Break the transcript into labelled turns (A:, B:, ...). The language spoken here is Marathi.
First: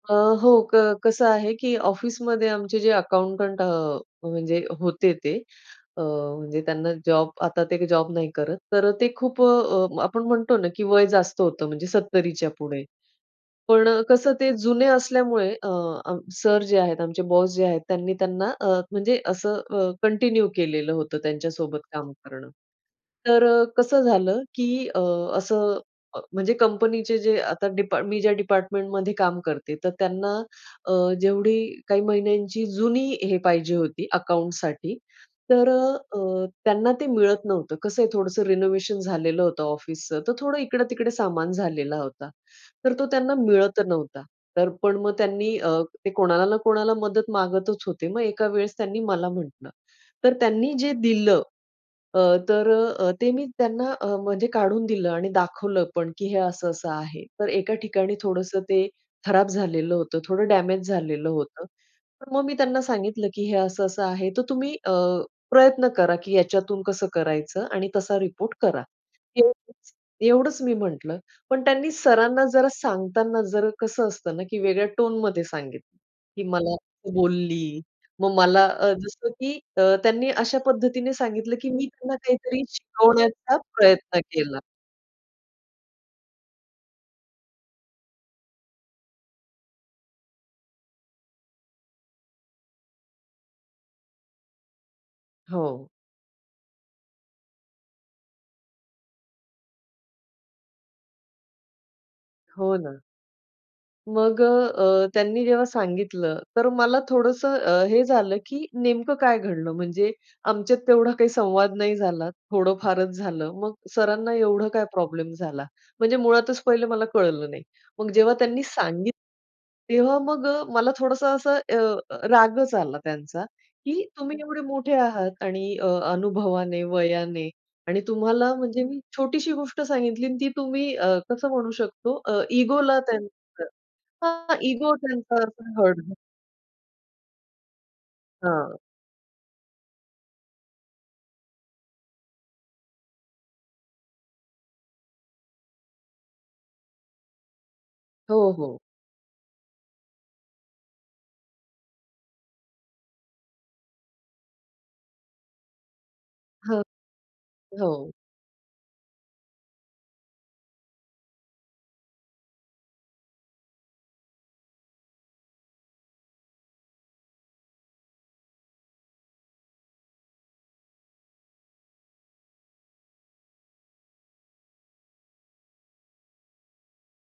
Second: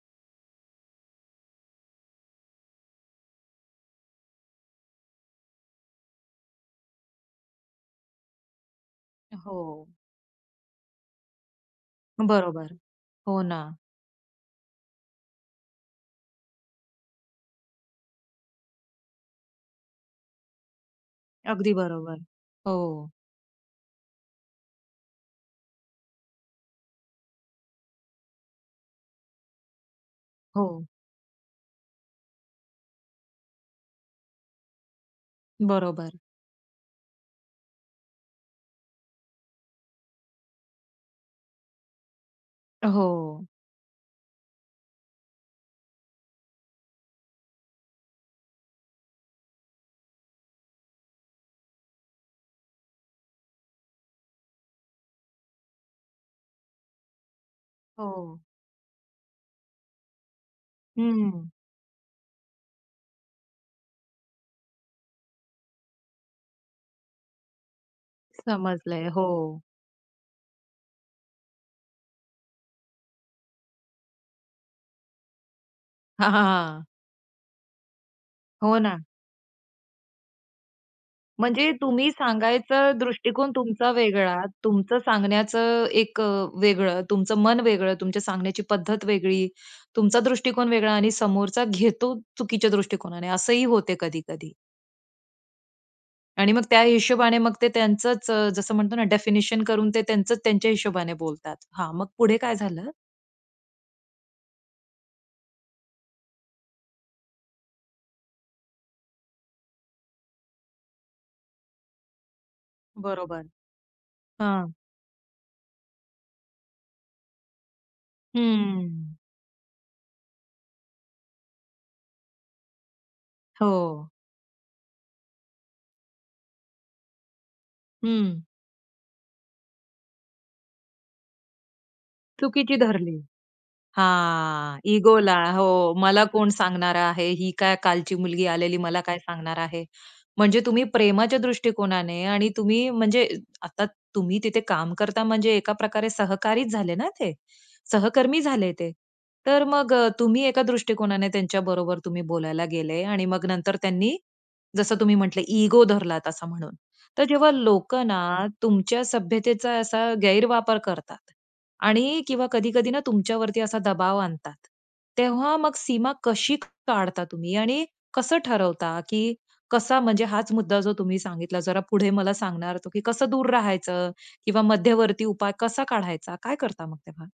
A: अ, हो, क कसं आहे, की ऑफिसमध्ये आमचे जे अकाऊंटंट अ, म्हणजे होते ते. अ, म्हणजे त्यांना जॉब, आता ते जॉब नाही करत. तर ते खूप
B: हो.
A: अ, आपण म्हणतो ना, की वय जास्त होतं, म्हणजे सत्तरीच्या
B: बरोबर,
A: पुढे.
B: हो ना.
A: पण कसं, ते जुने असल्यामुळे अ, सर जे आहेत आमचे, बॉस जे आहेत, त्यांनी त्यांना अ, म्हणजे असं अ, कंटिन्यू केलेलं होतं
B: अगदी
A: त्यांच्यासोबत काम
B: बरोबर.
A: करणं.
B: हो.
A: तर अ, कसं झालं, की अ, असं म्हणजे कंपनीचे जे आता डिपा मी ज्या डिपार्टमेंटमध्ये काम करते, तर त्यांना
B: हो.
A: अ, जेवढी काही महिन्यांची जुनी हे पाहिजे होती अकाउंटसाठी, तर अ,
B: बरोबर.
A: अ, त्यांना ते मिळत नव्हतं. कसं आहे, थोडंसं रिनोव्हेशन झालेलं होतं ऑफिसचं, तर थोडं इकडे-तिकडे सामान झालेला होता. तर तो त्यांना
B: हो.
A: मिळत नव्हता, तर पण मग त्यांनी अ, ते कोणाला ना कोणाला मदत मागतच होते. मग एका वेळेस त्यांनी मला म्हटलं, तर त्यांनी जे दिलं अ, तर अ, अ, ते मी त्यांना अ, म्हणजे काढून दिलं आणि दाखवलं पण, की हे असं असं आहे. तर एका ठिकाणी
B: हो.
A: थोडंसं ते खराब झालेलं होतं, थोडं डॅमेज झालेलं
B: हं.
A: होतं. मग मी त्यांना सांगितलं, की हे असं असं आहे, तर तुम्ही अ, प्रयत्न करा, की याच्यातून कसं करायचं आणि तसा रिपोर्ट करा.
B: समजलंय, हो.
A: एवढंच एवढंच मी म्हटलं. पण त्यांनी सरांना जरा सांगताना जरा कसं असतं ना, की वेगळ्या टोनमध्ये सांगितलं,
B: हां,
A: की
B: हां,
A: मला
B: हां.
A: बोलली. मग मला
B: हो
A: अ,
B: ना.
A: जसं की अ, त्यांनी अशा पद्धतीने सांगितलं, की
B: म्हणजे
A: मी
B: तुम्ही
A: त्यांना काहीतरी
B: सांगायचा दृष्टिकोन
A: शिकवण्याचा
B: तुमचा
A: प्रयत्न
B: वेगळा,
A: केला.
B: तुमचं सांगण्याचं एक अ, वेगळं, तुमचं मन वेगळं, तुमच्या सांगण्याची पद्धत वेगळी, तुमचा दृष्टिकोन वेगळा आणि समोरचा घेतो चुकीच्या दृष्टिकोनाने. असंही होते कधी-कधी.
A: हो.
B: आणि मग त्या हिशोबाने मग ते त्यांचंच अ, जसं म्हणतो ना, डेफिनेशन करून ते त्यांचंच त्यांच्या हिशोबाने बोलतात. हां, मग पुढे काय
A: हो
B: झालं?
A: ना. मग अ, अ, त्यांनी जेव्हा सांगितलं, तर मला थोडंसं अ, हे झालं, की नेमकं काय घडलं. म्हणजे आमच्यात तेवढा काही संवाद नाही झाला, थोडं फारच
B: बरोबर.
A: झालं. मग सरांना एवढं
B: हां.
A: काय प्रॉब्लेम झाला, म्हणजे मुळातच पहिले मला कळलं नाही. मग जेव्हा त्यांनी
B: हं.
A: सांगितलं, तेव्हा मग अ, मला थोडंसं असं अ, रागच आला त्यांचा, की
B: हो.
A: तुम्ही एवढे मोठे आहात आणि अ, अनुभवाने, वयाने आणि
B: हं.
A: तुम्हाला म्हणजे मी छोटीशी गोष्ट सांगितली आणि ती तुम्ही अ, कसं म्हणू शकतो अ,
B: चुकीची
A: इगोला
B: धरली.
A: त्यांचं हां,
B: हां.
A: इगो त्यांचा
B: इगोला
A: हर्ट
B: हो,
A: झाला.
B: मला कोण सांगणार आहे, ही काय कालची मुलगी
A: हां.
B: आलेली मला काय सांगणार आहे. म्हणजे तुम्ही प्रेमाच्या दृष्टिकोनाने आणि तुम्ही म्हणजे आता तुम्ही तिथे काम करता, म्हणजे एका प्रकारे सहकारीच झाले ना ते, सहकर्मी
A: हो,
B: झाले
A: हो.
B: ते. तर मग अ, तुम्ही एका दृष्टिकोनाने त्यांच्या बरोबर तुम्ही बोलायला गेले आणि मग नंतर त्यांनी, जसं तुम्ही म्हटले इगो धरलात, असं म्हणू.
A: हं.
B: तर जेव्हा लोकं
A: हो.
B: ना तुमच्या सभ्यतेचा असा गैरवापर करतात. आणि किंवा कधी-कधी ना तुमच्यावरती असा दबाव आणतात, तेव्हा मग सीमा कशी काढता तुम्ही आणि कसं ठरवता, की कसा म्हणजे हाच मुद्दा जो तुम्ही सांगितला, जरा पुढे मला सांगणार, की कसं दूर राहायचं किंवा मध्यवर्ती उपाय कसा काढायचा, काय करता मग तेव्हा?